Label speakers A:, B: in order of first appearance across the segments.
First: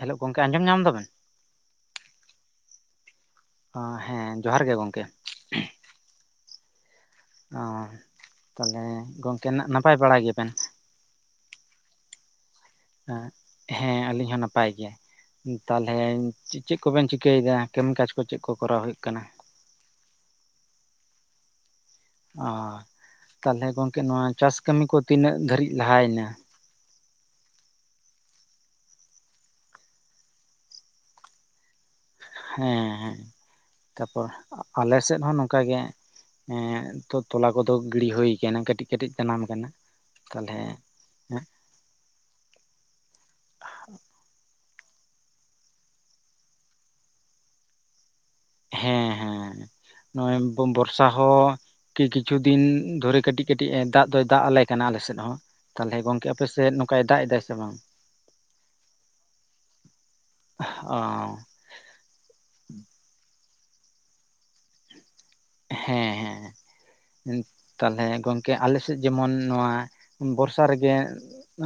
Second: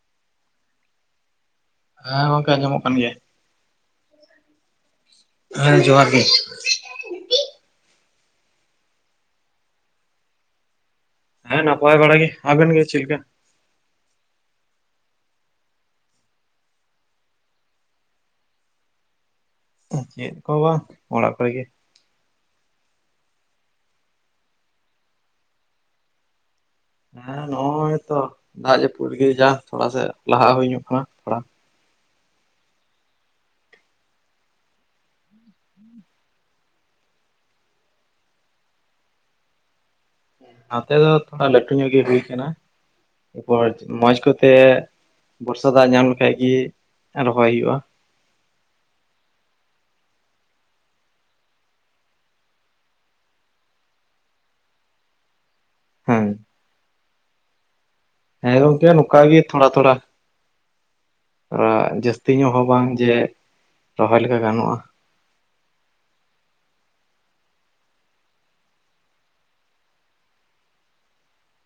A: ᱛᱷᱮᱞᱳᱜ ᱜᱚᱝᱠᱮ ᱟᱸᱡᱚᱢ ᱧᱟᱢ ᱫᱟᱵᱤᱱ?
B: ᱦᱮᱸ ᱜᱚᱝᱠᱮ ᱟᱸᱡᱚᱢ ᱚᱜ ᱠᱟᱱ ᱜᱮᱭᱟ
A: ᱚ ᱦᱮᱸ ᱡᱚᱦᱟᱨ ᱜᱮ ᱜᱚᱝᱠᱮ
B: ᱦᱮᱸ ᱡᱚᱦᱟᱨ ᱜᱮ
A: ᱚ ᱛᱟᱦᱚᱞᱮ ᱜᱚᱝᱠᱮ ᱱᱟᱜ ᱱᱟᱯᱟᱭ ᱵᱟᱲᱟ ᱜᱮᱭᱟ ᱵᱤᱱ?
B: ᱦᱮᱸ ᱱᱟᱯᱟᱭ ᱵᱟᱲᱟ ᱜᱮ ᱟᱵᱤᱱ ᱜᱮ ᱪᱮᱫ ᱞᱮᱠᱟ?
A: ᱮᱜ ᱟᱞᱤᱧ ᱦᱚᱸ ᱱᱟᱯᱟᱭ ᱜᱮᱭᱟ ᱛᱟᱦᱚᱞᱮᱧ ᱪᱤᱜ ᱪᱮᱫ ᱠᱚᱵᱮᱱ ᱪᱤᱠᱟᱹᱭ ᱮᱫᱟ ᱠᱟᱢᱤ ᱠᱟᱡᱽ ᱠᱚ ᱪᱮᱫ ᱠᱚ ᱠᱚᱨᱟᱣ ᱦᱩᱭᱩᱜ ᱠᱟᱱᱟ
B: ᱚ ᱪᱮᱫ ᱠᱚ ᱵᱟᱝ ᱚᱲᱟᱜ ᱠᱚᱨᱮ ᱜᱮ
A: ᱚ ᱛᱟᱦᱚᱞᱮ ᱜᱚᱝᱠᱮ ᱱᱚᱣᱟ ᱪᱟᱥ ᱠᱟᱹᱢᱤ ᱠᱚ ᱛᱤᱱᱟᱹᱜ ᱫᱟᱹᱨᱤᱡ ᱞᱟᱦᱟᱭ ᱱᱟ
B: ᱦᱮᱸ ᱱᱚᱜ ᱚᱭ ᱛᱚ ᱫᱟᱜ ᱡᱟᱹᱯᱩᱫ ᱜᱮ ᱡᱟ ᱛᱷᱚᱲᱟ ᱥᱮᱡ ᱞᱟᱦᱟ ᱦᱩᱭ ᱧᱚᱜ ᱠᱟᱱᱟ ᱛᱷᱚᱲᱟ
A: ᱦᱮᱸᱻᱻᱛᱟᱨᱯᱚᱨ ᱟᱞᱮ ᱥᱮᱫ ᱦᱚᱸ ᱱᱚᱝᱠᱟ ᱜᱮ ᱦᱮᱸ ᱛᱚ ᱛᱚᱞᱟ ᱠᱚᱫᱚ ᱜᱤᱲᱤ ᱦᱩᱭ ᱠᱟᱱᱟ ᱠᱟᱹᱴᱤᱡ ᱠᱟᱹᱴᱤᱡ ᱡᱟᱱᱟᱢ ᱟᱠᱟᱱᱟ ᱛᱟᱞᱦᱮ
B: ᱱᱟᱛᱮ ᱫᱚ ᱛᱷᱚᱲᱟ ᱞᱟᱹᱴᱩ ᱧᱚᱜ ᱜᱮ ᱦᱩᱭ ᱠᱟᱱᱟ ᱮᱯᱚᱡ ᱢᱚᱸᱡᱽ ᱠᱚᱛᱮ ᱵᱚᱨᱥᱟ ᱫᱟᱜ ᱧᱟᱢ ᱞᱮᱠᱷᱟᱡ ᱜᱤ ᱨᱚᱦᱚᱭ ᱦᱩᱭᱩᱜᱼᱟ᱾
A: ᱦᱮᱸ ᱦᱮᱸ ᱱᱚᱜ ᱚᱭ ᱵᱚ ᱵᱚᱨᱥᱟ ᱦᱚᱸ ᱠᱤ ᱠᱤᱪᱷᱩ ᱫᱤᱱ ᱫᱷᱚᱨᱮ ᱠᱟᱹᱴᱤᱡ ᱠᱟᱹᱴᱤᱡ ᱮ ᱫᱟᱜ ᱫᱚᱭ ᱫᱟᱜ ᱟᱞᱮ ᱠᱟᱱᱟ ᱟᱞᱮ ᱮᱥᱮᱫ ᱦᱚᱸ ᱛᱟᱦᱚᱞᱮ
B: ᱦᱮᱸ᱾
A: ᱜᱚᱝᱠᱮ ᱟᱯᱮ ᱥᱮᱫ ᱱᱚᱝ ᱠᱟᱭ ᱫᱟᱜ ᱮᱫᱟᱭ ᱥᱮ ᱵᱟᱝ
B: ᱦᱮᱸ ᱜᱚᱝᱠᱮ ᱱᱚᱠᱟ ᱜᱮ ᱛᱷᱚᱲᱟ ᱛᱷᱚᱲᱟ
A: ᱚ
B: ᱚᱸᱜ ᱡᱟᱹᱥᱛᱤ ᱧᱚᱜ ᱦᱚᱸ ᱵᱟᱝ ᱡᱮ ᱨᱚᱦᱚᱭ ᱞᱮᱠᱟ ᱜᱟᱱᱚᱜᱼᱟ
A: ᱦᱮᱸ ᱦᱮᱸ ᱦᱮ ᱛᱟᱞᱦᱮ ᱜᱚᱝᱠᱮ ᱟᱞᱮ ᱥᱮᱫ ᱡᱮᱢᱚᱱ ᱱᱚᱣᱟ ᱵᱚᱨᱥᱟ ᱨᱮᱜᱮ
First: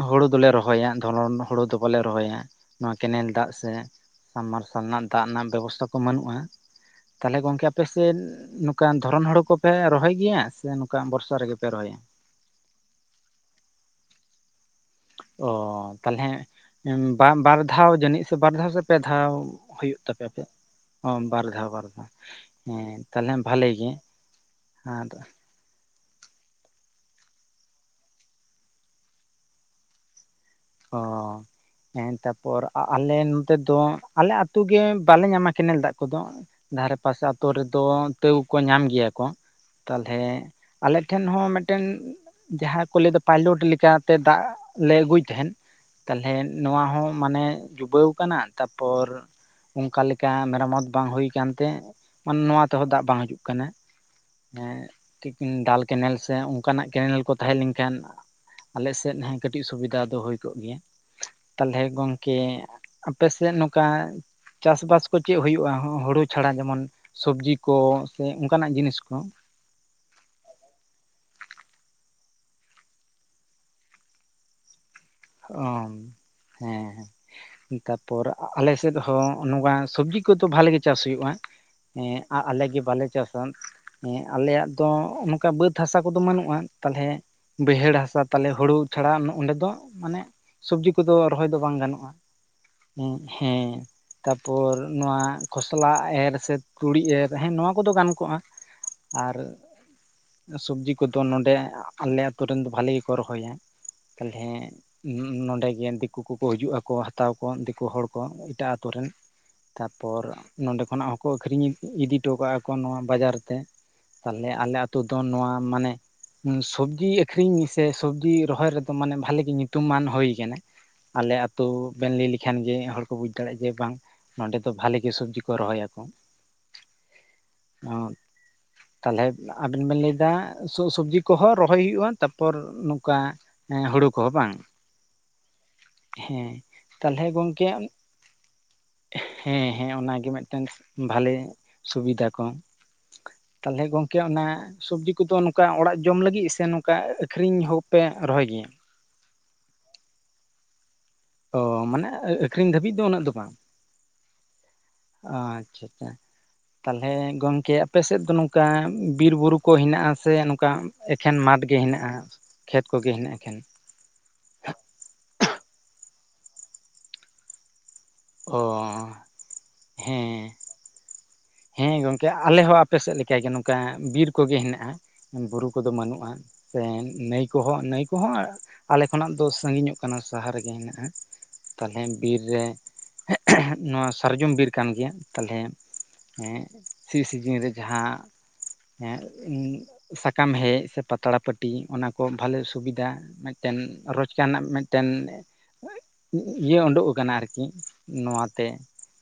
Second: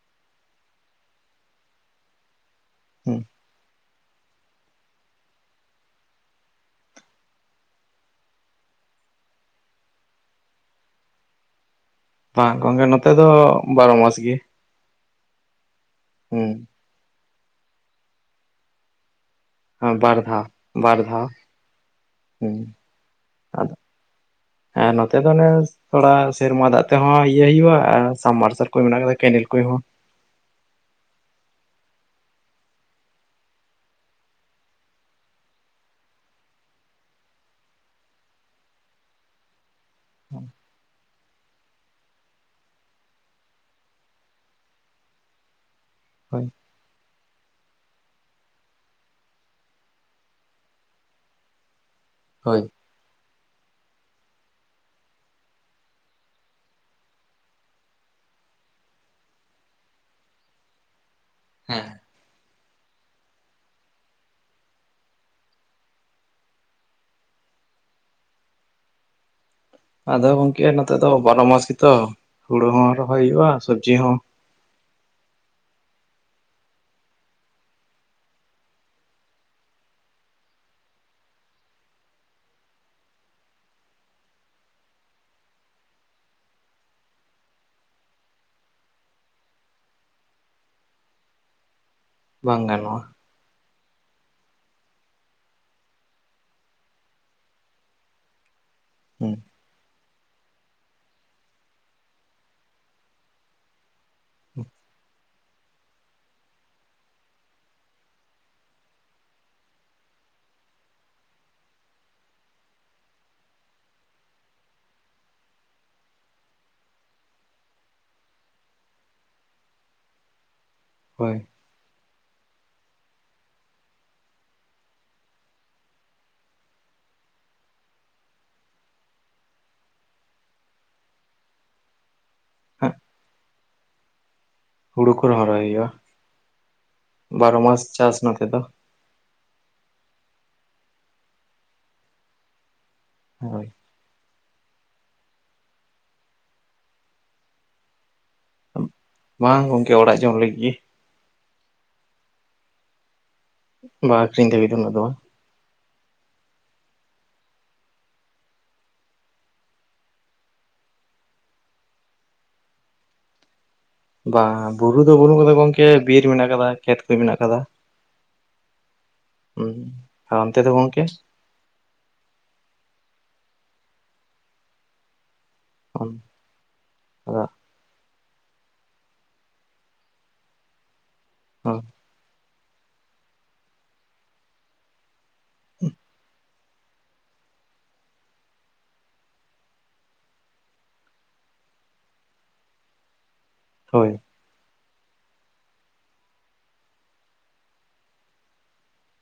A: ᱦᱩᱲᱩ ᱫᱚᱞᱮ ᱨᱚᱦᱚᱭᱟ ᱫᱷᱚᱨᱚᱱ ᱦᱩᱲᱩ ᱫᱚ ᱵᱟᱞᱮ ᱨᱚᱦᱚᱭᱟ ᱱᱚᱣᱟ
B: ᱦᱩᱸ
A: ᱠᱮᱱᱮᱞ ᱫᱟᱜ ᱥᱮ ᱥᱟᱢᱟᱨᱥᱟᱞ ᱱᱟ ᱫᱟᱜ ᱱᱟᱜ ᱵᱮᱵᱚᱥᱛᱟ ᱠᱚ ᱵᱟᱹᱱᱩᱜᱼᱟ, ᱛᱟᱦᱮᱞᱮ ᱜᱚᱝᱠᱮ ᱟᱯᱮᱥᱮᱫ ᱱᱚᱝᱠᱟᱱ ᱫᱷᱚᱨᱚᱱ ᱦᱩᱲᱩ ᱠᱚᱯᱮ, ᱨᱚᱦᱚᱭ ᱜᱮᱭᱟ ᱥᱮ, ᱱᱚᱝᱠᱟ ᱵᱚᱨᱥᱟ ᱨᱮᱜᱮ ᱯᱮ ᱨᱚᱦᱚᱭᱟ?
B: ᱵᱟᱝ ᱜᱚᱝᱠᱮ? ᱱᱚᱛᱮ ᱫᱚ ᱵᱟᱨᱚ ᱢᱟᱥ ᱜᱮ ᱾
A: ᱚᱻ, ᱛᱟᱦᱚᱞᱮ, ᱵᱟᱢ ᱵᱟᱨ ᱫᱷᱟᱣ ᱡᱟᱹᱱᱤᱡ ᱥᱮ, ᱵᱟᱨ ᱫᱷᱟᱣ ᱥᱮ? ᱯᱮ ᱫᱷᱟᱣ ᱾ ᱦᱩᱭᱩᱜ ᱛᱟᱯᱮ, ᱟᱯᱮᱭᱟ ᱾ ᱦᱚᱸ! ᱵᱟᱨ ᱫᱷᱟᱣ, ᱵᱟᱨ ᱫᱷᱟᱣ
B: ᱦᱩᱸ᱾
A: ᱾ ᱦᱮᱸ ᱛᱟᱦᱚᱞᱮ ᱵᱷᱟᱞᱞᱤ ᱜᱮ ᱾
B: ᱦᱮᱸ ᱱᱚᱛᱮ ᱫᱚ ᱚᱱᱮ ᱛᱷᱚᱲᱟ ᱥᱮᱨᱢᱟ ᱫᱟᱜ ᱛᱮᱦᱚᱸ ᱤᱭᱟᱹ ᱦᱳᱭᱳᱜᱼᱟ ᱾ ᱟᱨ ᱥᱟᱵᱢᱟᱨᱥᱟᱞ ᱠᱚ, ᱢᱮᱱᱟᱜ ᱟᱠᱟᱫᱟ ᱾ ᱠᱮᱱᱮᱞ ᱠᱩᱸᱭ ᱦᱚᱸ
A: ᱚᱻ ᱾ ᱦᱮᱸ, ᱛᱟᱯᱚᱨ ᱟᱞᱮ ᱱᱚᱛᱮ ᱫᱚ, ᱟᱞᱮ ᱟᱛᱳ ᱜᱮ ᱵᱟᱞᱮ ᱧᱟᱢᱟ, ᱠᱮᱱᱮᱞ ᱫᱟᱜ ᱠᱚᱫᱚ ᱾ ᱫᱷᱟᱨᱮ ᱯᱟᱥᱮ, ᱟᱛᱳ ᱨᱮᱫᱚ, ᱛᱟᱹᱣ ᱠᱚ, ᱧᱟᱢ ᱜᱮᱭᱟ ᱠᱚ ᱾ ᱛᱟᱦᱚᱞᱮ, ᱟᱞᱮ ᱴᱷᱮᱱ ᱦᱚᱸ ᱢᱤᱫᱴᱮᱱ ᱡᱟᱦᱟᱸ ᱠᱚ ᱞᱟᱹᱭ ᱮᱫᱟ ᱯᱟᱭᱞᱚᱴ ᱞᱮᱠᱟᱻᱛᱮ ᱫᱟᱜ ᱞᱮ ᱟᱹᱜᱩᱭ ᱛᱟᱦᱮᱸᱫ ᱛᱟᱦᱞᱮ,
B: ᱦᱳᱭ
A: ᱱᱚᱣᱟ ᱦᱚᱸ ᱢᱟᱱᱮ ᱡᱩᱜᱟᱹᱣ ᱟᱠᱟᱱᱟ ᱾ ᱛᱟᱯᱚᱨ, ᱚᱸᱠᱟ ᱞᱮᱠᱟ ᱢᱮᱨᱟᱢᱚᱛ ᱵᱟᱝ ᱦᱩᱭ ᱟᱠᱟᱱ ᱛᱮ ᱢᱟᱱᱮ
B: ᱦᱳᱭ
A: ᱱᱚᱣᱟ ᱛᱮᱦᱚᱸ ᱫᱟᱜ ᱵᱟᱝ ᱦᱤᱡᱩᱜ ᱠᱟᱱᱟ᱾ [inaudible] ᱰᱟᱞ ᱠᱮᱱᱮᱞ ᱥᱮ, ᱚᱱᱠᱟᱱᱟᱜ ᱠᱮᱱᱮᱞ ᱠᱚ ᱛᱟᱦᱮᱸ, ᱞᱮᱱᱠᱷᱟᱱ ᱟᱞᱮ ᱥᱮᱫ ᱦᱮᱸ ᱠᱟᱹᱴᱤᱡ ᱥᱩᱵᱤᱫᱟ ᱫᱚ ᱦᱩᱭ ᱠᱚᱜ ᱜᱮᱭᱟ, ᱛᱟᱞᱦᱮ
B: ᱦᱮᱸ
A: ᱜᱚᱝ - ᱠᱮ, ᱟᱯᱮᱥᱮᱫ ᱱᱚᱝᱠᱟ ᱪᱟᱥ ᱵᱟᱥ ᱠᱚ, ᱪᱮᱫ ᱦᱩᱭᱩᱜᱼᱟ? ᱦᱩᱲᱩ ᱪᱷᱟᱲᱟ ᱡᱮᱢᱚᱱ ᱥᱚᱵᱽᱡᱤ ᱠᱚ ᱥᱮ, ᱚᱱᱠᱟᱱᱟᱜ ᱡᱤᱱᱤᱥ ᱠᱚ?
B: ᱟᱫᱚ ᱜᱚᱝᱠᱮ ᱱᱚᱛᱮ ᱫᱚ ᱵᱟᱨᱚ ᱢᱟᱥ ᱜᱮᱛᱚ ᱦᱩᱲᱩ ᱦᱚᱸ ᱨᱚᱦᱚᱭ ᱦᱩᱭᱩᱜᱼᱟ ᱥᱚᱵᱽᱡᱤ ᱦᱚ
A: ᱚ ᱦᱮᱸᱦᱮᱸ᱾ ᱛᱟᱨᱯᱚᱨ ᱟᱞᱮ ᱥᱮᱫ ᱦᱚᱸ ᱱᱚᱝᱠᱟ ᱥᱚᱵᱡᱤ ᱠᱚᱫᱚ ᱵᱷᱟᱞᱮ ᱜᱮ ᱪᱟᱥ ᱦᱩᱭᱩᱜᱼᱟ᱾ ᱦᱮᱸ ᱟ ᱟᱞᱮᱜᱮ ᱵᱟᱞᱮ ᱪᱟᱥᱟ᱾ ᱦᱮᱸ ᱟᱞᱮᱭᱟᱜ ᱫᱚ ᱱᱚᱝᱠᱟ ᱵᱟᱹᱫᱽ ᱦᱟᱥᱟ ᱠᱚᱫᱚ ᱵᱟᱹᱱᱩᱜᱼᱟ ᱛᱟᱞᱦᱮ ᱵᱟᱹᱭᱦᱟᱹᱲ ᱦᱟᱥᱟ ᱛᱟᱦᱞᱮ ᱦᱳᱲᱳ ᱪᱷᱟᱲᱟ ᱚᱸᱰᱮ ᱫᱚ ᱢᱟᱱᱮ ᱥᱚᱵᱽᱡᱤ ᱠᱚᱫᱚ ᱨᱚᱦᱚᱭ ᱫᱚ ᱵᱟᱝ ᱜᱟᱱᱚᱜᱼᱟ᱾
B: ᱵᱟᱝ ᱜᱟᱱᱚᱜᱼᱟ᱾
A: ᱦᱮᱸ᱾ ᱛᱟᱯᱚᱨ ᱱᱚᱣᱟ ᱠᱷᱚᱥᱞᱟ ᱮᱨ ᱥᱮ ᱛᱩᱲᱤ ᱮᱨ ᱦᱮᱸ ᱱᱚᱣᱟ ᱠᱚᱫᱚ ᱜᱟᱱ ᱠᱚᱜᱼᱟ᱾
B: ᱦᱩᱸ
A: ᱟᱨ ᱥᱩᱵᱽᱡᱤ ᱠᱚᱫᱚ ᱱᱚᱸᱰᱮ ᱟᱞᱮ ᱟᱹᱛᱩ ᱨᱮᱱ ᱫᱚ ᱵᱷᱟᱞᱮ ᱜᱮᱠᱚ ᱨᱚᱦᱚᱭᱟ ᱛᱟᱦᱞᱮ ᱱᱚᱸᱰᱮ ᱜᱮ ᱫᱤᱠᱩ ᱠᱩᱠᱚ ᱦᱤᱡᱩᱜ ᱟᱠᱚ ᱦᱟᱛᱟᱣ ᱟᱠᱚ ᱫᱤᱠᱩ ᱦᱚᱲ ᱠᱚ ᱮᱴᱟᱜ ᱟᱹᱛᱩ ᱨᱮᱱ ᱛᱟᱨᱯᱚᱨ ᱱᱚᱰᱮ ᱠᱷᱚᱱᱟᱜ ᱦᱚᱸᱠᱚ ᱟᱹᱠᱷᱨᱤᱧ ᱤᱫᱤ ᱦᱚᱴᱚ ᱠᱟᱜᱼᱟ ᱠᱚ ᱱᱚᱣᱟ ᱵᱟᱡᱟᱨ ᱛᱮ ᱛᱟᱦᱞᱮ ᱟᱞᱮ ᱟᱹᱛᱩ ᱫᱚ ᱱᱚᱣᱟ ᱢᱟᱱᱮ ᱥᱚᱵᱽᱡᱤ ᱟᱹᱠᱷᱨᱤᱧ ᱥᱮ ᱥᱚᱵᱽᱡᱤ ᱨᱚᱦᱚᱭ ᱨᱮᱫᱚ ᱢᱟᱱᱮ ᱵᱷᱟᱞᱤᱮ ᱜᱮ ᱧᱩᱛᱩᱢ ᱧᱩᱛᱩᱢᱟᱱ ᱦᱩᱭ ᱟᱠᱟᱱᱟ ᱟᱞᱮ
B: ᱦᱳᱭ
A: ᱛᱚ ᱵᱮᱱ ᱞᱟᱹᱭ ᱞᱮᱠᱷᱟᱱ ᱜᱮ ᱦᱚᱲ ᱠᱚ ᱵᱩᱡ ᱫᱟᱲᱮᱭᱟᱜᱼᱟ ᱡᱮ ᱵᱟᱝ ᱱᱚᱸᱰᱮ ᱫᱚ ᱵᱷᱟᱞᱮ ᱜᱮ ᱥᱚᱵᱡᱤ ᱠᱚ ᱨᱚᱦᱚᱭᱟ᱾ ᱚ ᱛᱟᱦᱞᱮ ᱟᱵᱮᱱ ᱵᱮᱱ ᱞᱟᱹᱭᱮᱫᱟ ᱥᱚᱵᱽᱡᱤ ᱠᱚᱦᱚᱸ ᱨᱚᱦᱚᱭ ᱦᱩᱭᱩᱜᱼᱟ, ᱯᱚᱨ
B: ᱦᱟᱸᱜ
A: ᱱᱚᱝᱠᱟ ᱦᱳᱲᱳ ᱠᱚᱦᱚᱸ ᱵᱟᱝ
B: ᱦᱩᱲᱩ ᱠᱚ ᱨᱚᱦᱚᱭ ᱦᱩᱭᱩᱜᱼᱟ
A: ᱦᱮᱸ ᱛᱟᱦᱚᱞᱮ
B: ᱾ᱵᱟᱨᱚ
A: ᱜᱚᱝᱠᱮ
B: ᱢᱟᱥ ᱪᱟᱥ ᱱᱚᱛᱚ᱾
A: ᱦᱮᱸ ᱦᱮᱸ ᱚᱱᱟᱜᱮ ᱢᱮᱫᱴᱮᱱ ᱵᱷᱟᱞᱮ ᱥᱩᱵᱤᱫᱷᱟ ᱠᱚ᱾
B: ᱦᱳᱭ
A: ᱛᱟᱦᱚᱞᱮ ᱜᱚᱢᱠᱮ ᱜᱚᱢᱠᱮ ᱚᱱᱟ ᱥᱚᱵᱽᱡᱤ ᱠᱚᱫᱚ ᱱᱚᱝᱠᱟ ᱚᱲᱟᱜ ᱡᱚᱢ ᱞᱟᱹᱜᱤᱫ ᱥᱮ ᱱᱚᱝᱠᱟ ᱟᱹᱠᱷᱨᱤᱧ ᱦᱚᱸᱯᱮ ᱨᱚᱦᱚᱭ ᱜᱮᱭᱟ?
B: ᱵᱟᱝ ᱜᱚᱝᱠᱮ ᱚᱲᱟᱜ ᱡᱚᱝ ᱞᱟᱹᱜᱤᱫ ᱜᱮ᱾
A: ᱚ ᱢᱟᱱᱮ ᱟᱹᱠᱷᱨᱤᱧ ᱫᱷᱟᱹᱵᱤᱡ ᱫᱚ ᱩᱱᱟᱹᱜ ᱫᱚ ᱵᱟᱝ?
B: ᱵᱟ ᱟᱠᱷᱨᱤᱧ ᱫᱟᱹᱵᱤᱡ ᱫᱚ ᱩᱱᱟᱹᱜ ᱵᱟᱝ᱾
A: ᱟ ᱟᱪᱪᱷᱟ ᱟᱪᱪᱷᱟ᱾ ᱛᱟᱦᱞᱮ ᱜᱚᱝᱠᱮ ᱟᱯᱮᱥᱮᱫ ᱫᱚ ᱱᱚᱝᱠᱟ ᱵᱤᱨ ᱵᱩᱨᱩ ᱠᱚ ᱦᱤᱱᱟᱜᱼᱟ ᱥᱮ ᱱᱚᱝᱠᱟ ᱮᱠᱷᱮᱱ ᱢᱟᱴᱷ ᱜᱮ ᱦᱤᱱᱟᱜᱼᱟ ᱠᱷᱮᱛ ᱠᱚᱜᱮ ᱦᱤᱱᱟᱜᱼᱟ ᱮᱠᱷᱮᱱ
B: ᱵᱟᱝ ᱵᱩᱨᱩ ᱫᱚ ᱵᱟᱹᱱᱩᱜ ᱠᱟᱫᱟ ᱜᱚᱢᱠᱮ ᱵᱤᱨ ᱢᱮᱱᱟᱜ ᱟᱠᱟᱫᱟ ᱠᱷᱮᱛ ᱠᱚ ᱢᱮᱱᱟᱜ ᱟᱠᱟᱫᱟ᱾
A: ᱚ
B: ᱩᱸ, ᱟᱨ
A: ᱦᱮᱸ
B: ᱨᱟᱱᱛᱮ ᱫᱚ ᱜᱚᱢᱠᱮ?
A: ᱦᱮᱸ ᱜᱚᱢᱠᱮ ᱟᱞᱮ ᱦᱚᱸ ᱟᱯᱮ ᱥᱮᱫ ᱞᱮᱠᱟ ᱜᱮ ᱱᱚᱝᱠᱟ, ᱵᱤᱨ ᱠᱚᱜᱮ ᱦᱮᱱᱟᱜᱼᱟ ᱵᱩᱨᱩ ᱠᱚᱫᱚ ᱵᱟᱹᱱᱩᱜᱼᱟ ᱥᱮ ᱱᱟᱹᱭ ᱠᱚᱦᱚᱸ ᱱᱟᱹᱭ ᱠᱚᱦᱚᱸ ᱟᱞᱮ ᱠᱷᱚᱱᱟᱜ ᱫᱚ ᱥᱟᱺᱜᱤᱧᱚᱜ ᱠᱟᱱᱟ ᱥᱟᱦᱟ ᱨᱤᱜᱤ ᱦᱮᱱᱟᱜᱼᱟ᱾ ᱛᱟᱞᱦᱮ ᱵᱤᱨ ᱨᱮ ᱱᱚᱣᱟ ᱥᱟᱨᱡᱚᱢ ᱵᱤᱨ ᱠᱟᱱ ᱜᱮᱭᱟ ᱛᱟᱞᱦᱮ ᱦᱮᱸ ᱥᱤ ᱥᱤᱡᱤᱱ ᱨᱮ ᱡᱟᱦᱟᱸ ᱦᱮᱸ ᱥᱟᱠᱟᱢ ᱦᱮᱡ ᱥᱮ ᱯᱟᱛᱲᱟ ᱯᱟᱹᱴᱤ ᱚᱱᱟ ᱠᱚ ᱵᱷᱟᱞᱮ ᱥᱩᱵᱤᱫᱟ ᱮᱱ
B: ᱦᱳᱭ
A: ᱨᱚᱡ ᱪᱟᱹᱱᱟᱜ ᱢᱮᱫᱴᱮᱱ ᱤᱭᱟᱹ ᱳᱰᱳᱜ ᱟᱠᱟᱱᱟ ᱟᱨᱠᱤ, ᱱᱚᱣᱟᱛᱮ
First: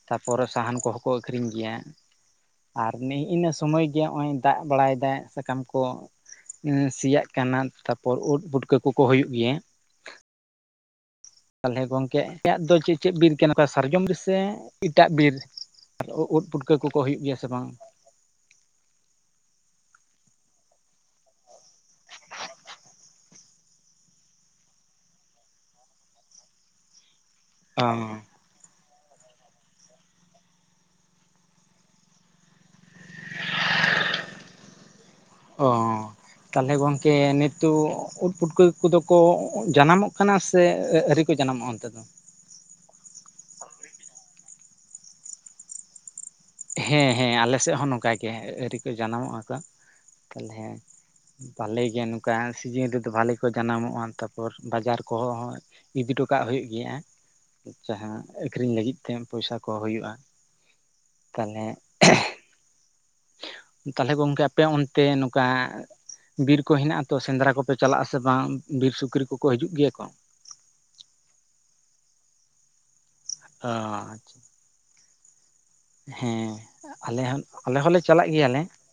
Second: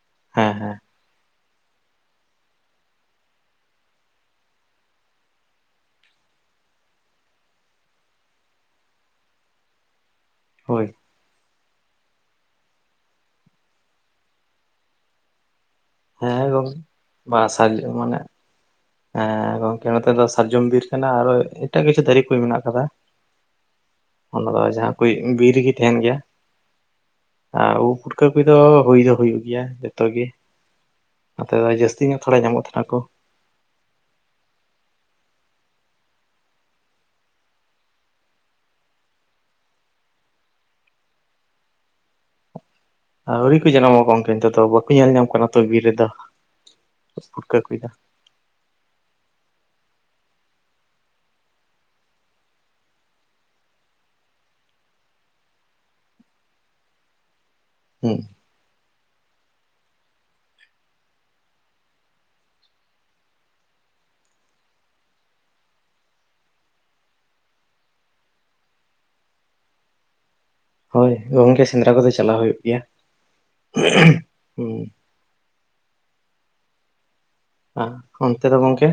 A: ᱛᱟᱯᱚᱨᱮ
B: ᱦᱮᱸ
A: ᱥᱟᱦᱟᱱ
B: ᱦᱮᱸ
A: ᱠᱚᱦᱚᱸ ᱠᱚ ᱟᱹᱠᱷᱨᱤᱧ ᱜᱮᱭᱟ᱾ ᱟᱨ ᱩᱱᱤ ᱤᱱᱟᱹ ᱥᱚᱢᱚᱭ ᱜᱮ ᱱᱚᱜᱼᱚᱭ ᱫᱟᱜ ᱵᱟᱲᱟᱭᱮᱫᱟᱭ ᱥᱟᱠᱟᱢ ᱠᱚ ᱥᱮᱭᱟᱜ ᱠᱟᱱᱟ ᱛᱟᱯᱚᱨ ᱩᱫ ᱵᱩᱴᱠᱟᱹ ᱠᱩᱠᱚ ᱦᱩᱭᱩᱜ ᱜᱮᱭᱟ᱾
B: ᱦᱳᱭ
A: ᱛᱟᱦᱞᱮ ᱜᱚᱢᱠᱮ ᱟᱯᱮᱭᱟᱜ ᱫᱚ ᱪᱮᱫ ᱪᱮᱫ ᱵᱤᱨ ᱠᱟᱱᱟ, ᱥᱟᱨᱡᱚᱢ ᱵᱤᱨ ᱥᱮ ᱤᱴᱟᱜ ᱵᱤᱨ? ᱩᱫ
B: ᱦᱮᱸ ᱜᱚᱝ
A: ᱯᱩᱴᱠᱟᱹ ᱠᱚᱠᱚ ᱦᱩᱭᱩᱜ ᱜᱮᱭᱟ
B: ᱵᱟ
A: ᱥᱮ ᱵᱟᱝ?
B: ᱥᱟᱨᱡᱚᱢ ᱢᱟᱱᱮ ᱦᱮᱸ ᱜᱚᱝᱠᱮ ᱱᱚᱛᱮ ᱫᱚ ᱥᱟᱨᱡᱚᱢ ᱵᱤᱨ ᱠᱟᱱᱟ ᱟᱨᱚ ᱮᱴᱟᱜ ᱠᱤᱪᱷᱩ ᱫᱟᱨᱮ ᱠᱚ ᱢᱮᱱᱟᱜ ᱟᱠᱟᱫᱟ ᱚᱱᱟ ᱫᱚ ᱡᱟᱦᱟᱸ ᱠᱚ ᱵᱤᱨ ᱨᱮᱜᱮ ᱛᱤᱦᱮᱱ ᱜᱮᱭᱟ᱾ ᱟᱨ
A: ᱚ
B: ᱩᱫ ᱯᱩᱴᱠᱟ ᱠᱚ ᱫᱚ ᱦᱩᱭ ᱫᱚ ᱦᱩᱭᱩᱜ ᱜᱮᱭᱟ ᱡᱚᱛᱚ ᱜᱮ᱾ ᱱᱚᱛᱮ ᱫᱚ ᱡᱟᱹᱥᱛᱤ ᱧᱚᱜ ᱛᱷᱚᱲᱟ ᱧᱟᱢᱚᱜ ᱛᱟᱦᱮᱱᱟ ᱠᱚ᱾
A: ᱚ ᱛᱟᱦᱞᱮ ᱜᱚᱝᱠᱮ ᱱᱤᱛᱩᱜ ᱩᱫ ᱯᱩᱴᱠᱟᱹ ᱠᱩᱫᱚ ᱠᱚ ᱡᱟᱱᱟᱢᱚᱜ ᱠᱟᱱᱟ ᱥᱮ ᱡᱟᱱᱟᱢᱚᱜᱼᱟ ᱚᱱᱛᱮ ᱫᱚ
B: ᱟᱹᱣᱨᱤ ᱠᱚ ᱡᱟᱱᱟᱢᱚᱜ ᱜᱚᱢᱠᱮ ᱱᱤᱛᱚᱜ ᱫᱚ ᱵᱟᱠᱚ ᱧᱮᱞ ᱧᱟᱢ ᱠᱟᱱᱟ ᱛᱚ ᱵᱤᱨ ᱨᱮᱫᱚ᱾
A: ᱦᱮᱸ ᱦᱮᱸ ᱟᱞᱮ ᱥᱮᱜ ᱦᱚᱸ ᱱᱚᱝᱠᱟ ᱜᱮ ᱟᱹᱨᱤ ᱠᱚ ᱡᱟᱱᱟᱢᱚᱜ-ᱟ ᱠᱚ ᱛᱟᱞᱦᱮ ᱯᱟᱞᱮ ᱜᱮ ᱱᱚᱠᱟ ᱥᱤᱡᱤᱱ ᱨᱮᱫᱚ ᱵᱷᱟᱞᱮ ᱠᱚ ᱡᱟᱱᱟᱢᱚᱜ-ᱟ ᱛᱟᱯᱚᱨ ᱵᱟᱡᱟᱨ ᱠᱚᱦᱚᱸ ᱤᱫᱤ ᱴᱚ ᱠᱟᱜ ᱦᱩᱭᱩᱜ ᱜᱮᱭᱟ ᱡᱟᱦᱟᱸ
B: ᱦᱩᱸ
A: ᱟᱠᱷᱨᱤᱧ ᱞᱟᱹᱜᱤᱫ ᱛᱮ ᱯᱚᱭᱥᱟ ᱠᱚ ᱦᱩᱭᱩᱜ-ᱟ ᱛᱟᱞᱦᱮ ᱛᱟᱞᱦᱮ ᱜᱚᱝᱠᱮ ᱟᱯᱮ ᱚᱱᱛᱮ ᱱᱚᱠᱟ ᱵᱤᱨ ᱠᱚ ᱦᱮᱱᱟᱟ ᱛᱚ ᱥᱮᱸᱫᱽᱨᱟ ᱠᱚᱯᱮ ᱪᱟᱞᱟᱜ-ᱟ ᱥᱮ ᱵᱟᱝ ᱵᱤᱨ ᱥᱩᱠᱨᱤ ᱠᱚᱠᱚ ᱦᱤᱡᱩᱜ ᱜᱮᱭᱟ ᱠᱚ
B: ᱦᱳᱭ ᱜᱚᱝᱠᱮ ᱥᱮᱸᱫᱽᱨᱟ ᱠᱚᱫᱚ ᱪᱟᱞᱟᱣ ᱦᱩᱭᱩᱜ ᱜᱮᱭᱟ
A: ᱚ ᱟᱪᱪᱷᱟ
B: ᱦᱩᱸ
A: ᱦᱮᱸ ᱟᱞᱮ ᱦᱚᱸ ᱟᱞᱮ
B: ᱟᱨ
A: ᱦᱚᱸᱞᱮ ᱪᱟᱞᱟᱜ
B: ᱚᱱᱛᱮ ᱫᱚ
A: ᱜᱮᱭᱟᱞᱮ
B: ᱜᱚᱝᱠᱮ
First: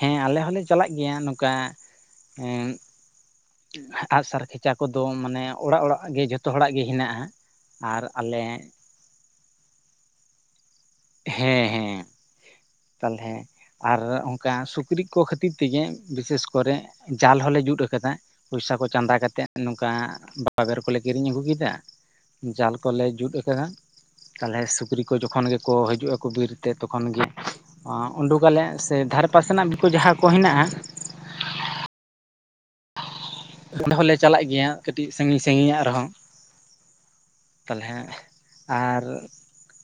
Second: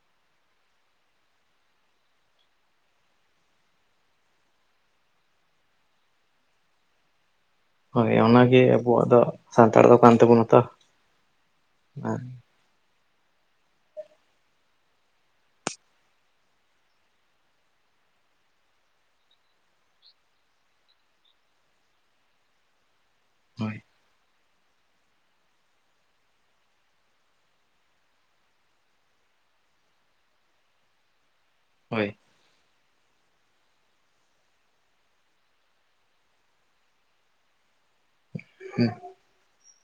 A: ᱦᱮᱸ ᱟᱞᱮ ᱦᱚᱞᱮ ᱪᱟᱞᱟᱜ ᱜᱮᱭᱟ ᱱᱚᱠᱟ ᱟᱜ ᱥᱟᱨ ᱠᱷᱮᱪᱟ ᱠᱚᱫᱚ ᱢᱟᱱᱮ ᱚᱲᱟᱜ ᱚᱲᱟᱜ ᱜᱮ ᱡᱷᱚᱛᱚ ᱦᱚᱲᱟᱜ ᱜᱮ ᱦᱮᱱᱟᱜ-ᱟ
B: ᱦᱳᱭ ᱚᱱᱟᱜᱮ ᱟᱵᱚᱣᱟᱜ ᱫᱚ ᱥᱟᱱᱛᱟᱲ ᱫᱚ ᱠᱟᱱ ᱛᱟᱵᱚᱱᱟ ᱛᱚ
A: ᱦᱮᱸ ᱦᱮᱸ ᱛᱟᱞᱦᱮ ᱟᱨ ᱚᱝᱠᱟ ᱥᱩᱠᱨᱤ ᱠᱚ ᱠᱷᱟᱹᱛᱤᱨ ᱛᱮᱜᱮ ᱵᱤᱥᱮᱥ ᱠᱚᱨᱮ ᱡᱟᱞ ᱦᱚᱞᱮ ᱡᱩᱫ ᱟᱠᱟᱫᱟ ᱯᱩᱭᱥᱟ ᱠᱚ ᱪᱟᱸᱫᱟ ᱠᱟᱛᱮᱫ ᱱᱚᱝᱠᱟ ᱵᱟᱵᱮᱨ ᱠᱚᱞᱮ ᱠᱤᱨᱤᱧ ᱟᱹᱜᱩ ᱠᱮᱫᱟ ᱡᱟᱞ ᱠᱚᱞᱮ ᱡᱩᱫ ᱟᱠᱟᱫᱟ
B: ᱦᱳᱭ
A: ᱛᱟᱞᱦᱮ ᱥᱩᱠᱨᱤ ᱠᱚ ᱡᱚᱠᱷᱚᱱ ᱜᱮᱠᱚ ᱦᱤᱡᱩᱜ ᱟᱠᱚ ᱵᱤᱨᱛᱮ ᱛᱚᱠᱷᱚᱱ ᱜᱮ ᱩᱸᱰᱩᱠ ᱟᱞᱮ ᱥᱮ ᱫᱷᱟᱨ ᱯᱟᱥᱮᱱᱟᱜ ᱡᱟᱦᱟᱸ ᱠᱚ ᱦᱮᱱᱟᱜ-ᱟ
B: ᱦᱳᱭ
A: ᱚᱸᱰᱮ ᱦᱚᱞᱮ ᱪᱟᱞᱟᱜ ᱜᱮᱭᱟ ᱠᱟᱹᱴᱤᱡ ᱥᱟᱺᱜᱤᱧ ᱥᱟᱺᱜᱤᱧᱟᱜ ᱨᱮᱦᱚᱸ ᱛᱟᱞᱦᱮ ᱟᱨ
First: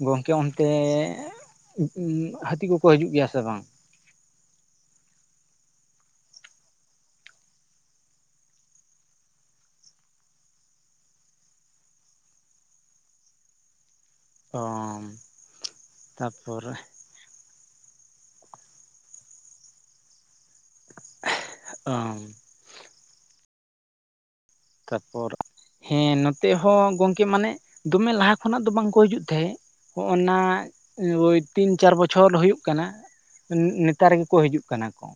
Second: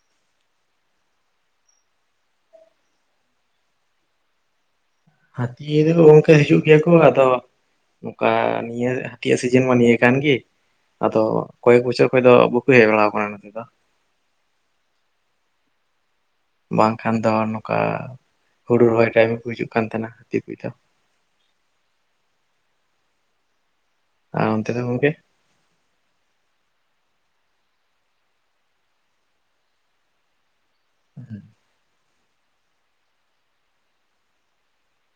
A: ᱜᱚᱝᱠᱮ ᱚᱱᱛᱮ ᱦᱟᱹᱛᱤ ᱠᱚᱠᱚ ᱦᱤᱡᱩᱜ ᱜᱮᱭᱟ ᱥᱮ ᱵᱟᱝ
B: ᱦᱟᱹᱛᱤ ᱫᱚ ᱜᱚᱝᱠᱮ ᱦᱤᱡᱩᱜ ᱜᱮᱭᱟ ᱠᱚ ᱟᱫᱚ ᱱᱚᱠᱟ ᱱᱤᱭᱟᱹ ᱦᱟᱹᱛᱤᱭᱟᱜ ᱥᱤᱡᱤᱱ ᱢᱟ ᱱᱤᱭᱟᱹ ᱠᱟᱱᱜᱤ ᱟᱫᱚ ᱠᱚᱭᱮᱠ ᱵᱚᱪᱷᱚᱨ ᱠᱷᱚᱡ ᱫᱚ ᱵᱟᱠᱩ ᱦᱮᱡ ᱵᱟᱲᱟᱣ ᱠᱟᱱᱟ ᱱᱚᱛᱮ ᱫᱚ
A: ᱚᱻ
B: ᱵᱟᱝᱠᱷᱟᱱ ᱫᱚ ᱱᱚᱠᱟ ᱦᱩᱲᱩ ᱨᱚᱦᱚᱭ ᱴᱟᱭᱤᱢ ᱠᱚ ᱦᱤᱡᱩᱜ ᱠᱟᱱ ᱛᱟᱦᱮᱱᱟ ᱦᱟᱹᱛᱤ ᱠᱚᱫᱚ
A: ᱚ
B: ᱟᱨ ᱚᱱᱛᱮ ᱫᱚ ᱜᱚᱝᱠᱮ
A: ᱛᱟᱯᱚᱨ ᱦᱮᱸ ᱱᱚᱛᱮ ᱦᱚᱸ ᱜᱚᱝᱠᱮ ᱢᱟᱱᱮ ᱫᱚᱢᱮ ᱞᱟᱦᱟ ᱠᱷᱚᱱᱟᱜ ᱫᱚ ᱵᱟᱝᱠᱚ ᱦᱤᱡᱩᱜ ᱛᱟᱦᱮᱸᱫ ᱦᱚᱜ-ᱚ ᱱᱟ ᱳᱭ ᱛᱤᱱ ᱪᱟᱨ ᱵᱚᱪᱷᱚᱨ ᱦᱩᱭᱩᱜ ᱠᱟᱱᱟ ᱱᱮᱛᱟᱨ ᱜᱮᱠᱚ ᱦᱤᱡᱩᱜ ᱠᱟᱱᱟ ᱠᱚ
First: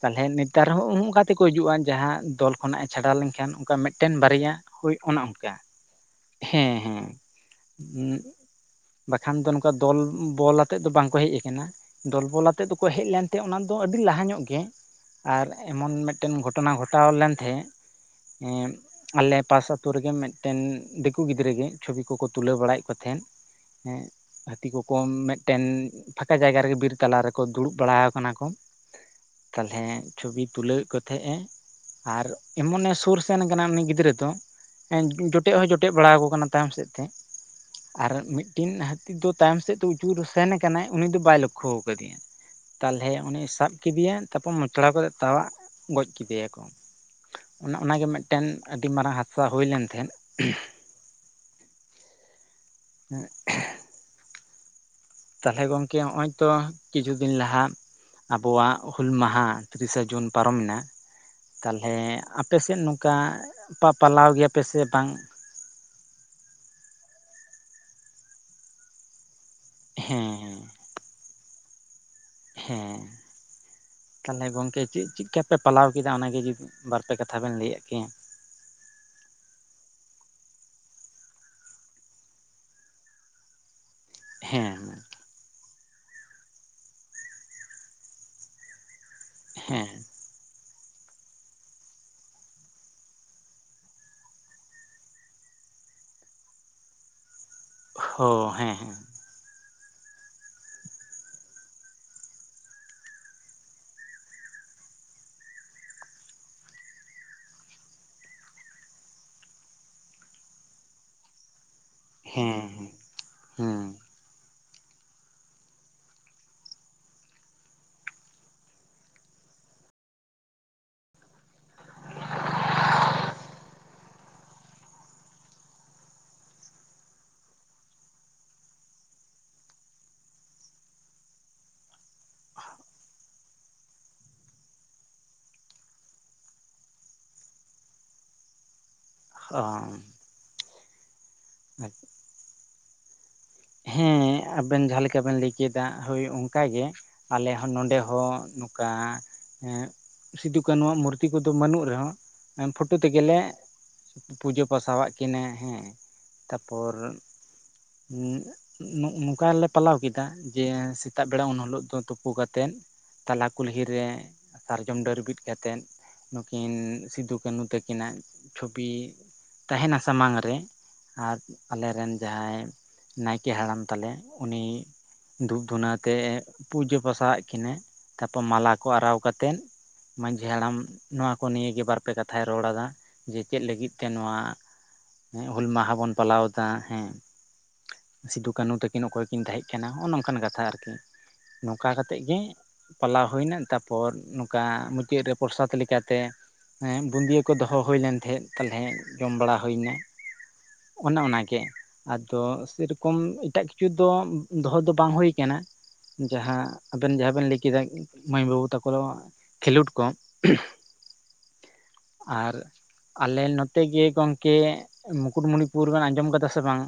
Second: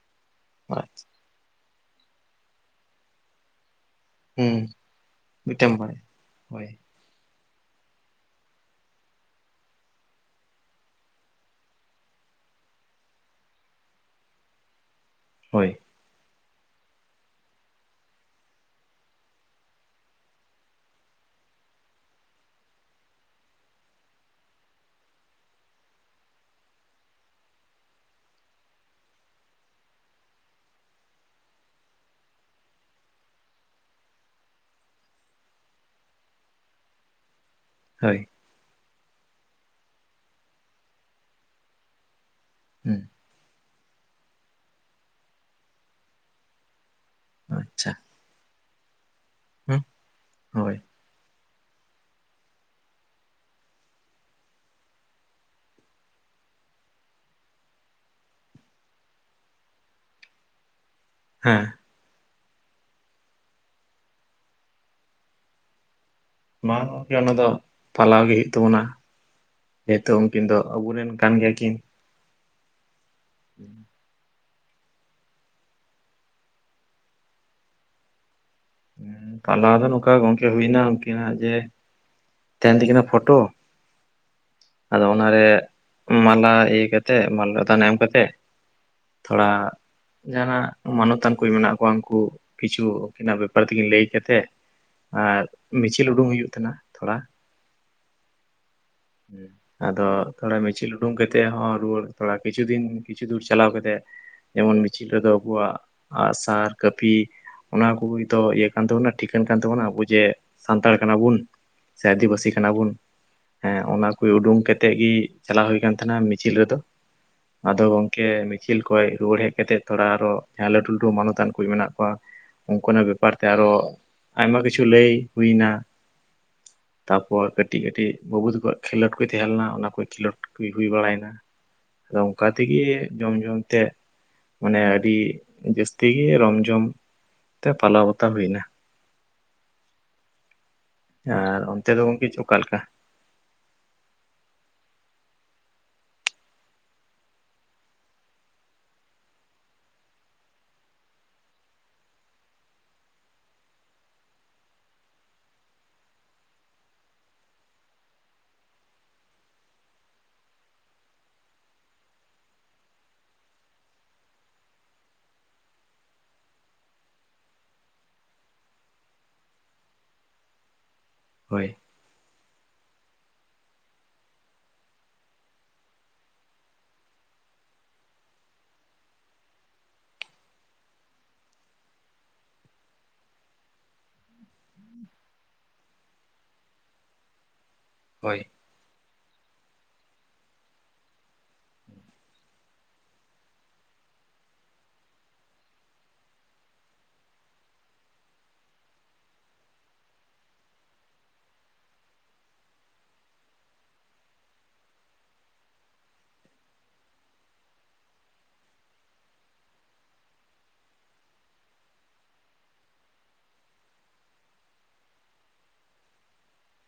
A: ᱛᱟᱞᱦᱮ ᱛᱟᱨᱨᱦᱚᱸ
B: ᱟᱪᱪᱷᱟ
A: ᱩᱝᱠᱟ ᱛᱮᱠᱚ ᱦᱤᱡᱩᱜ-ᱟ ᱡᱟᱦᱟᱸ ᱫᱚᱞ ᱠᱷᱚᱱᱟᱜ ᱮ ᱪᱷᱟᱰᱟᱣ ᱞᱮᱱᱠᱷᱟᱱ ᱚᱱᱠᱟ ᱢᱮᱫ ᱴᱮᱱ ᱵᱟᱨᱭᱟ
B: ᱦᱩᱸ
A: ᱦᱳᱭ ᱚᱱᱮ ᱚᱱᱠᱟ
B: ᱢᱤᱫᱴᱟᱝ ᱵᱟᱲᱟᱭ ᱦᱳᱭ
A: ᱦᱮᱸ ᱦᱮᱸ ᱵᱟᱠᱷᱟᱱ ᱫᱚ ᱱᱚᱠᱟ ᱫᱚᱞ ᱵᱚᱞ ᱟᱛᱮᱫ ᱫᱚ ᱵᱟᱝᱠᱚ ᱦᱮᱡ ᱟᱠᱟᱱᱟ ᱫᱚᱞ ᱵᱚᱞ ᱟᱛᱮᱫ ᱫᱚᱠᱚ ᱦᱮᱡ ᱞᱮᱱ ᱛᱮ ᱚᱱᱟᱫᱚ ᱟᱹᱰᱤ ᱞᱟᱦᱟ ᱧᱚᱜ ᱜᱮ ᱟᱨ
B: ᱦᱳᱭ
A: ᱮᱢᱚᱱ ᱢᱮᱫᱴᱮᱱ ᱜᱷᱚᱴᱚᱱᱟ ᱜᱷᱚᱴᱟᱣ ᱞᱮᱱ ᱛᱮᱦᱮᱸ ᱟᱞᱮ ᱯᱟᱥ ᱟᱛᱳ ᱨᱮᱜᱮ ᱢᱮᱫᱴᱮᱱ ᱫᱤᱠᱩ ᱜᱤᱫᱽᱨᱟᱹ ᱜᱮ ᱪᱷᱚᱵᱤ ᱠᱚᱠᱚ ᱛᱩᱞᱟᱹᱣ ᱵᱟᱲᱟᱭᱮᱫ ᱠᱚ ᱛᱟᱦᱮᱸᱫ ᱦᱮᱸ ᱦᱟᱹᱛᱤ ᱠᱚᱠᱚ ᱢᱮᱫᱴᱮᱱ ᱯᱷᱟᱸᱠᱟ ᱡᱟᱭᱜᱟ ᱨᱮᱜᱮ ᱵᱤᱨ ᱛᱟᱞᱟ ᱨᱮᱠᱚ ᱫᱩᱲᱩᱵ ᱵᱟᱲᱟᱣ ᱠᱟᱱᱟ ᱠᱚ ᱛᱟᱞᱦᱮ ᱪᱷᱚᱵᱤ ᱛᱩᱞᱟᱹᱣᱮᱫ ᱠᱚ ᱛᱟᱦᱮᱸᱜ ᱮ ᱟᱨ ᱮᱢᱚᱱᱮ ᱥᱩᱨ ᱥᱮᱱ ᱟᱠᱟᱱᱟ ᱩᱱᱤ ᱜᱤᱫᱽᱨᱟᱹ ᱫᱚ ᱡᱚᱴᱮᱫ ᱦᱚᱸᱭ ᱡᱚᱴᱮᱫ ᱵᱟᱲᱟᱠᱚ ᱠᱟᱱᱟ ᱛᱟᱭᱚᱢ ᱥᱮᱫ ᱛᱮ ᱟᱨ
B: ᱦᱳᱭ
A: ᱢᱤᱫ ᱴᱤᱱ ᱦᱟᱹᱛᱤ ᱫᱚ ᱛᱟᱭᱚᱢ ᱥᱮᱫ ᱛᱮ ᱩᱪᱩᱨ ᱥᱮᱱ ᱟᱠᱟᱱᱟᱭ ᱩᱱᱤ ᱫᱚ ᱵᱟᱭ ᱞᱚᱠᱠᱷᱚ ᱠᱟᱫᱤᱭᱟ
B: ᱦᱩᱸ
A: ᱛᱟᱞᱦᱮ ᱩᱱᱤᱭ ᱥᱟᱵ ᱠᱤᱫᱤᱭᱟ ᱛᱟᱯᱚᱨ ᱢᱚᱪᱲᱟᱣ ᱠᱟᱛᱮᱫ ᱛᱟᱣᱟᱜ ᱜᱚᱡ ᱠᱮᱫᱮᱭᱟᱠᱚ ᱚᱱᱮ
B: ᱟᱪᱪᱷᱟ
A: ᱚᱱᱟᱜᱮ ᱢᱮᱫ ᱴᱮᱱ ᱟᱹᱰᱤ ᱢᱟᱨᱟᱝ ᱦᱟᱛᱥᱟ ᱦᱩᱭ
B: ᱦᱩᱸ
A: ᱞᱮᱱ ᱛᱟᱦᱮᱸᱫ
B: ᱦᱳᱭ
A: [unintelligible] ᱛᱟᱞᱦᱮ ᱜᱚᱝᱠᱮ ᱦᱚᱸᱚᱭ ᱛᱚ ᱠᱤᱪᱷᱩ ᱫᱤᱱ ᱞᱟᱦᱟ ᱟᱵᱚᱣᱟᱜ ᱦᱩᱞ ᱢᱟᱦᱟ ᱛᱤᱨᱤᱥᱟ ᱡᱩᱱ ᱯᱟᱨᱚᱢ ᱮᱱᱟ
B: ᱦᱮᱸ
A: ᱛᱟᱞᱦᱮ ᱟᱯᱮ ᱥᱮᱫ ᱱᱚᱝᱠᱟ ᱯᱟ ᱯᱟᱞᱟᱣ ᱜᱮᱭᱟᱯᱮ ᱥᱮ ᱵᱟᱝ
B: ᱵᱟᱝ ᱜᱚᱢᱠᱮ ᱚᱱᱟ ᱫᱚ ᱯᱟᱞᱟᱣ ᱜᱮ ᱦᱳᱭᱳᱜ ᱛᱟᱵᱚᱱᱟ ᱦᱮᱸ ᱛᱷᱚ ᱩᱱᱠᱤᱱ ᱫᱚ ᱟᱵᱚᱨᱮᱱ ᱠᱟᱱ ᱜᱮᱭᱟ ᱠᱤᱱ
A: ᱦᱮᱸ
B: [inaudible]
A: ᱛᱟᱦᱚᱞᱮ ᱜᱚᱢᱠᱮ ᱪᱮᱫ ᱪᱮᱫ ᱠᱟ ᱯᱮ ᱯᱟᱞᱟᱣ ᱠᱮᱫᱟ ᱚᱱᱟ ᱜᱮ ᱡᱩᱫᱤ ᱵᱟᱨ ᱯᱮ ᱠᱟᱛᱷᱟ ᱵᱮᱱ ᱞᱟᱹᱭᱟᱜ ᱠᱮᱭᱟ?
B: ᱦᱮᱸ ᱯᱟᱞᱟᱣ ᱫᱚ ᱱᱚᱝᱠᱟ ᱜᱚᱢᱠᱮ ᱦᱩᱭᱱᱟ ᱩᱱᱠᱤ ᱱᱟᱜ ᱡᱮ ᱛᱟᱦᱮᱱ ᱛᱤᱠᱤᱱᱟ ᱯᱷᱳᱴᱳ
A: ᱦᱮᱸ ᱦᱮᱸ
B: ᱚᱱᱟ ᱨᱮ ᱢᱟᱞᱟ ᱤᱭᱟᱹ ᱠᱟᱛᱮᱜ ᱢᱟᱞᱟ ᱮᱢᱟᱱ ᱫᱟᱱ ᱮᱢ ᱠᱟᱛᱮᱜ ᱛᱷᱚᱲᱟ
A: ᱦᱮᱸ
B: ᱡᱟᱦᱟᱱᱟᱜ ᱢᱟᱱᱚᱛᱟᱱ ᱠᱚ ᱢᱮᱱᱟᱜ ᱠᱚᱣᱟ ᱩᱱᱠᱩ ᱠᱤᱪᱷᱩ ᱩᱱᱠᱤᱱᱟᱜ ᱛᱮᱜᱮ ᱞᱟᱹᱭ ᱠᱟᱛᱮ ᱟᱨ ᱢᱤᱪᱷᱤᱞ ᱩᱰᱩᱠ ᱦᱩᱭᱩᱜ ᱛᱟᱦᱮᱱᱟ ᱛᱷᱚᱲᱟ
A: ᱦᱚᱸ ᱦᱮᱸ
B: [unintelligible] ᱟᱫᱚ ᱛᱷᱚᱲᱟ ᱢᱤᱪᱷᱤᱞ ᱩᱰᱩᱝ ᱠᱟᱛᱮ ᱦᱚᱸ ᱨᱩᱣᱟᱹᱲ ᱛᱷᱚᱲᱟ ᱠᱤᱪᱷᱩ ᱫᱤᱱ ᱠᱤᱪᱷᱩ ᱫᱩᱨ ᱪᱟᱞᱟᱣ ᱠᱟᱛᱮ ᱡᱮᱢᱚᱱ ᱢᱤᱪᱷᱤᱞ ᱨᱮᱫᱚ ᱟᱵᱚᱣᱟᱜ ᱟᱸᱜᱥᱟᱨ ᱠᱟᱹᱯᱤ ᱚᱱᱟ ᱠᱚ ᱱᱤᱛᱚᱜ ᱤᱭᱟᱹ ᱠᱟᱱ ᱛᱟᱵᱚᱱᱟ ᱴᱷᱤᱠᱟᱹᱱ ᱠᱟᱱ ᱛᱟᱵᱚᱱᱟ ᱟᱵᱚ ᱡᱮ ᱥᱟᱱᱛᱟᱲ ᱠᱟᱱᱟ ᱵᱩᱱ ᱥᱮ ᱟᱹᱫᱤᱵᱟᱹᱥᱤ ᱠᱟᱱᱟ
A: ᱦᱮᱸ
B: ᱵᱚᱱ ᱦᱮᱸ ᱚᱱᱟ ᱠᱚ ᱩᱰᱩᱝ ᱠᱟᱛᱮ ᱜᱮ ᱪᱟᱞᱟᱣ ᱦᱩᱭ ᱟᱠᱟᱱ ᱛᱟᱦᱮᱱᱟ ᱢᱤᱪᱷᱤᱞ ᱨᱮᱫᱚ ᱟᱫᱚ ᱜᱚᱢᱠᱮ ᱢᱤᱪᱷᱤᱞ ᱠᱷᱚᱱ ᱨᱩᱣᱟᱹᱲ ᱦᱮᱡ ᱠᱟᱛᱮ ᱛᱷᱚᱲᱟ ᱟᱨᱚ ᱞᱟᱹᱴᱩ ᱞᱟᱹᱴᱩ ᱢᱟᱱᱚᱛᱟᱱ ᱠᱚ ᱢᱮᱱᱟᱜ ᱠᱚᱣᱟ ᱩᱱᱠᱩ ᱱᱟᱜ ᱵᱮᱯᱟᱨ ᱛᱮ ᱟᱨᱚ ᱟᱭᱢᱟ ᱠᱤᱪᱷᱩ ᱞᱟᱹᱭ ᱦᱩᱭ ᱮᱱᱟ ᱛᱟᱯᱚᱨ ᱠᱟᱹᱴᱤᱡ ᱠᱟᱹᱴᱤᱡ ᱵᱟᱹᱵᱩ ᱛᱟᱠᱚᱣᱟᱜ ᱠᱷᱮᱞᱳᱰ ᱠᱚ ᱛᱟᱦᱮᱸ ᱞᱮᱱᱟ ᱚᱱᱟ ᱠᱚ ᱠᱷᱮᱞᱳᱰ ᱠᱚ ᱦᱩᱭ ᱵᱟᱲᱟᱭᱱᱟ᱾ ᱟᱫᱚ ᱚᱱᱠᱟ ᱛᱮᱜᱮ ᱡᱚᱢ ᱡᱚᱢ ᱛᱮ ᱢᱟᱱᱮ ᱟᱹᱰᱤ ᱡᱟᱹᱥᱛᱤ ᱜᱮ ᱨᱚᱢ ᱡᱷᱚᱢ ᱛᱮ ᱯᱟᱞᱟᱣ ᱵᱟᱛᱟᱣ ᱦᱩᱭᱱᱟ᱾
A: ᱚᱸ
B: ᱟᱨ ᱚᱱᱛᱮ ᱫᱚ ᱜᱚᱝᱠᱮ ᱚᱠᱟ ᱞᱮᱠᱟ?
A: ᱦᱮᱸ ᱟᱵᱮᱱ ᱡᱟᱦᱟᱸ ᱞᱮᱠᱟ ᱵᱮᱱ ᱞᱟᱹᱭ ᱠᱮᱫᱟ ᱦᱳᱭ ᱚᱱᱠᱟ ᱜᱮ ᱟᱞᱮ ᱦᱚᱸ ᱱᱚᱰᱮ ᱦᱚᱸ ᱱᱚᱠᱟ ᱥᱤᱫᱩ ᱠᱟᱱᱩ ᱣᱟᱜ ᱢᱩᱨᱛᱤ ᱠᱚᱫᱚ ᱵᱟᱹᱱᱩᱜ ᱨᱮᱦᱚᱸ ᱯᱷᱳᱴᱳ ᱛᱮᱜᱮ ᱞᱮ ᱯᱩᱡᱟᱹ ᱯᱟᱥᱟᱼᱟᱜ ᱠᱤᱱᱟᱹ ᱦᱮᱸ ᱛᱟᱯᱚᱨ ᱱᱚᱝᱠᱟ ᱞᱮ ᱯᱟᱞᱟᱣ ᱠᱮᱫᱟ ᱡᱮ ᱥᱮᱛᱟᱜ ᱵᱮᱲᱟ ᱩᱱᱦᱤᱞᱚᱜ ᱫᱚ ᱛᱩᱯᱩ ᱠᱟᱛᱮ ᱛᱟᱞᱟ ᱠᱩᱞᱦᱤ ᱨᱮ ᱥᱟᱨᱡᱚᱢ ᱰᱟᱹᱨ ᱵᱤᱫ ᱠᱟᱛᱮᱫ ᱱᱩᱠᱤᱱ ᱥᱤᱫᱩ ᱠᱟᱹᱱᱦᱩ ᱛᱟᱹᱠᱤᱱᱟᱜ ᱪᱷᱚᱵᱤ ᱛᱟᱦᱮᱱᱟ ᱥᱟᱢᱟᱝ ᱨᱮ ᱟᱨ
B: ᱦᱳᱭ
A: ᱟᱞᱮ ᱨᱮᱱ ᱡᱟᱦᱟᱸᱭ ᱱᱟᱭᱠᱮ ᱦᱟᱲᱟᱢ ᱛᱟᱞᱮ ᱩᱱᱤ ᱫᱷᱩᱯ ᱫᱷᱩᱱᱟᱹᱣ ᱛᱮ ᱯᱩᱡᱟᱹ ᱯᱟᱥᱟᱣᱟᱜ ᱠᱤᱱᱟᱹ ᱛᱟᱯᱚᱨ ᱢᱟᱞᱟ ᱠᱚ ᱟᱨᱟᱣ ᱠᱟᱛᱮᱫ ᱢᱟᱹᱡᱷᱤ ᱦᱟᱲᱟᱢ ᱱᱚᱣᱟ ᱠᱚ ᱱᱤᱭᱟᱹ ᱜᱮ ᱵᱟᱨ ᱯᱮ ᱠᱟᱛᱷᱟᱭ ᱨᱚᱲ ᱟᱫᱟ ᱡᱮ ᱪᱮᱫ ᱞᱟᱹᱜᱤᱫ ᱛᱮ ᱱᱚᱣᱟ ᱦᱩᱞ ᱢᱟᱦᱟ ᱵᱚᱱ ᱯᱟᱞᱟᱣ ᱮᱫᱟ ᱦᱮᱸ
B: ᱦᱳᱭ
A: ᱥᱤᱫᱩ ᱠᱟᱹᱱᱩ ᱛᱟᱹᱠᱤᱱ ᱚᱠᱚᱭ ᱠᱤᱱ ᱛᱟᱦᱮᱸ ᱠᱟᱱᱟ ᱦᱚᱜᱼᱚ ᱱᱚᱝᱠᱟᱱ ᱠᱟᱛᱷᱟ ᱟᱨᱠᱤ ᱱᱚᱝᱠᱟ ᱠᱟᱛᱮ ᱜᱮ ᱯᱟᱞᱟᱣ ᱦᱩᱭᱱᱟ ᱛᱟᱨᱯᱚᱨ ᱱᱚᱝᱠᱟ ᱢᱩᱪᱟᱹᱫ ᱨᱮ ᱯᱨᱚᱥᱟᱫ ᱞᱮᱠᱟ ᱛᱮ ᱦᱮᱸ ᱵᱩᱸᱫᱤᱭᱟᱹ ᱠᱚ ᱫᱚᱦᱚ ᱦᱩᱭ ᱞᱮᱱ ᱛᱟᱦᱮᱸᱫ ᱛᱟᱦᱚᱞᱮ ᱡᱚᱢ ᱵᱟᱲᱟ ᱦᱩᱭ ᱮᱱᱟ ᱚᱱᱮ ᱚᱱᱟ ᱜᱮ ᱟᱫᱚ ᱥᱮᱨᱚᱠᱚᱢ ᱮᱴᱟᱜ ᱠᱤᱪᱷᱩ ᱫᱚ ᱫᱚᱦᱚ ᱫᱚ ᱵᱟᱝ ᱦᱩᱭ ᱟᱠᱟᱱᱟ ᱡᱟᱦᱟᱸ ᱟᱵᱮᱱ ᱡᱟᱦᱟᱸ ᱵᱮᱱ ᱞᱟᱹᱭ ᱠᱮᱫᱟ ᱢᱟᱹᱭ ᱵᱟᱹᱵᱩ ᱛᱟᱠᱚ ᱫᱚ ᱠᱷᱮᱞᱳᱰ ᱠᱚ ᱟᱨ ᱟᱞᱮ ᱱᱚᱛᱮ ᱜᱮ ᱜᱚᱢᱠᱮ ᱢᱩᱠᱩᱴ ᱢᱩᱱᱤᱯᱩᱨ ᱵᱮᱱ ᱟᱸᱡᱚᱢ ᱟᱠᱟᱫᱟ ᱥᱮ ᱵᱟᱝ?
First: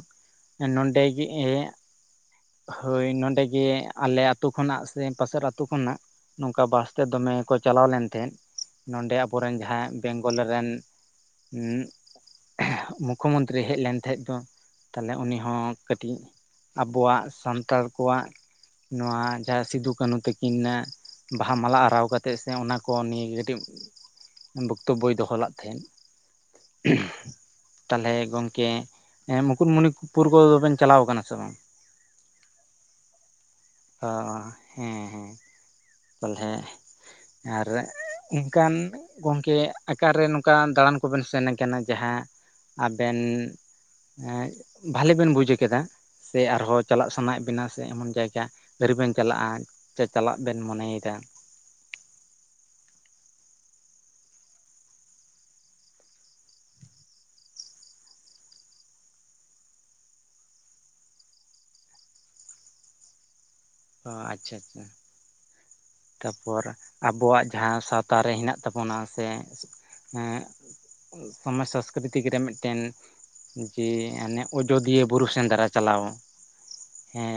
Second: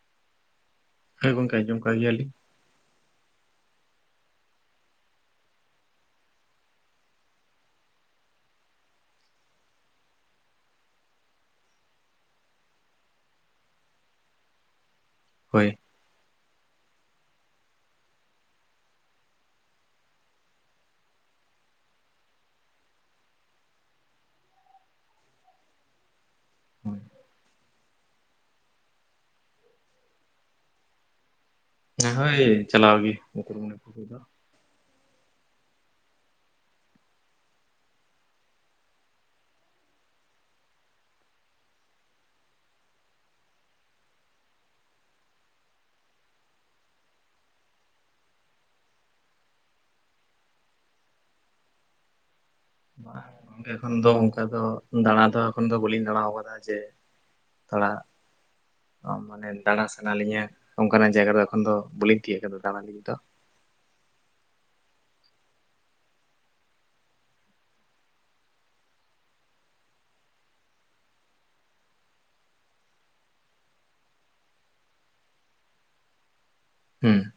A: ᱱᱚᱰᱮ ᱜᱮ
B: ᱦᱳᱭ ᱜᱚᱝᱠᱮ
A: ᱤᱭᱟᱹᱭᱟ
B: ᱟᱸᱡᱚᱢ ᱠᱟᱜ ᱜᱮᱭᱟᱞᱤᱧ
A: ᱦᱳᱭ ᱱᱚᱰᱮ ᱜᱮ ᱟᱞᱮ ᱟᱛᱳ ᱠᱷᱚᱱᱟᱜ ᱥᱮ ᱯᱟᱥᱮᱨ ᱟᱛᱳ ᱠᱷᱚᱱᱟᱜ ᱱᱚᱝᱠᱟ ᱵᱟᱥ ᱛᱮ ᱫᱚᱢᱮ ᱠᱚ ᱪᱟᱞᱟᱣ ᱞᱮᱱ ᱛᱟᱦᱮᱸ ᱱᱚᱰᱮ ᱟᱵᱚᱨᱮᱱ ᱡᱟᱦᱟᱸᱭ ᱵᱮᱝᱜᱚᱞ ᱨᱮᱱ ᱢᱩᱠᱠᱷᱳ ᱢᱚᱱᱛᱨᱤ ᱦᱮᱡ ᱞᱮᱱ ᱛᱟᱦᱮᱸᱡ ᱛᱚ ᱛᱟᱦᱞᱮ ᱩᱱᱤ ᱦᱚᱸ
B: ᱦᱳᱭ
A: ᱠᱟᱹᱴᱤᱡ ᱟᱵᱚᱣᱟᱜ ᱥᱟᱱᱛᱟᱲ ᱠᱚᱣᱟᱜ ᱱᱚᱣᱟ ᱡᱟᱦᱟᱸ ᱥᱤᱫᱩ ᱠᱟᱹᱱᱦᱩ ᱛᱟᱹᱠᱤᱱᱟᱜ ᱵᱟᱦᱟ ᱢᱟᱞᱟ ᱟᱨᱟᱣ ᱠᱟᱛᱮᱫ ᱥᱮ ᱚᱱᱟ ᱠᱚ ᱱᱤᱭᱮ ᱠᱟᱹᱴᱤᱢ ᱵᱚᱠᱛᱚᱵᱳᱭ ᱫᱚᱦᱚ ᱞᱟᱫ ᱛᱟᱦᱮᱸᱫ ᱛᱟᱦᱚᱞᱮ ᱜᱚᱝᱠᱮ ᱦᱮᱸ ᱢᱩᱠᱩᱴᱢᱩᱱᱤ ᱯᱩᱨᱜᱟᱹ ᱫᱚ ᱵᱮᱱ ᱪᱟᱞᱟᱣ ᱟᱠᱟᱱᱟ ᱥᱮ ᱵᱟᱝ
B: ᱦᱮ ᱦᱳᱭ ᱪᱟᱞᱟᱣ ᱜᱮ
A: ᱚ ᱦᱮᱸ ᱦᱮᱸ ᱛᱟᱞᱦᱮ ᱡᱟᱦᱟᱸ ᱨᱮ ᱮᱱᱠᱟᱱ ᱜᱚᱝᱠᱮ ᱟᱠᱟ ᱨᱮ ᱱᱚᱝᱠᱟ ᱫᱟᱬᱟᱱ ᱠᱚ ᱵᱮᱱ ᱥᱮᱱ ᱠᱟᱱᱟ ᱡᱟᱦᱟᱸ ᱟᱵᱮᱱ ᱮᱸᱜ ᱵᱷᱟᱞᱮ ᱵᱮᱱ ᱵᱩᱡᱽ ᱠᱮᱫᱟ ᱥᱮ ᱟᱨᱦᱚᱸ ᱪᱟᱞᱟᱜ ᱥᱟᱱᱟᱭᱮᱫ ᱵᱮᱱᱟ ᱥᱮ ᱮᱢᱚᱱ ᱡᱟᱭᱜᱟ ᱟᱹᱣᱨᱤ ᱵᱮᱱ ᱪᱟᱞᱟᱜ-ᱟ ᱥᱮ ᱪᱟᱞᱟᱜ ᱵᱮᱱ ᱢᱚᱱᱮᱭ ᱮᱫᱟ
B: [inaudible] ᱜᱚᱝᱠᱮ ᱮᱠᱷᱚᱱ ᱫᱚ ᱚᱱᱠᱟ ᱫᱚ ᱫᱟᱬᱟ ᱫᱚ ᱮᱠᱷᱚᱱ ᱫᱚ ᱵᱟᱹᱞᱤᱧ ᱫᱟᱬᱟ ᱟᱠᱟᱫᱟ ᱡᱮ ᱛᱷᱚᱲᱟ ᱚ ᱢᱟᱱᱮ ᱫᱟᱬᱟ ᱥᱟᱱᱟ ᱞᱤᱧᱟᱹ ᱚᱱᱠᱟᱱᱟᱜ ᱡᱟᱭᱜᱟ ᱨᱮ ᱮᱠᱷᱚᱱ ᱫᱚ ᱵᱟᱹᱞᱤᱧ ᱛᱤᱭᱟᱹᱜ ᱟᱠᱟᱫᱟ ᱫᱟᱬᱟᱱ ᱞᱤᱧ ᱫᱚ
A: ᱚᱸ ᱟᱪᱪᱷᱟ ᱟᱪᱪᱷᱟ ᱛᱟᱯᱚᱨ ᱟᱵᱚᱣᱟᱜ ᱡᱟᱦᱟᱸ ᱥᱟᱶᱛᱟ ᱨᱮ ᱦᱮᱱᱟᱜ ᱛᱟᱵᱚᱱᱟ ᱥᱮ ᱮᱸᱜ ᱥᱚᱢᱟᱡᱽ ᱥᱚᱝᱥᱠᱨᱤᱛᱤᱠ ᱨᱮ ᱢᱤᱫᱴᱮᱱ ᱡᱮ ᱚᱱᱮ ᱚᱡᱚᱫᱤᱭᱟᱹ ᱵᱩᱨᱩ ᱥᱮᱸᱫᱽᱨᱟ ᱪᱟᱞᱟᱣ
B: ᱦᱩᱸ
A: ᱦᱮᱸ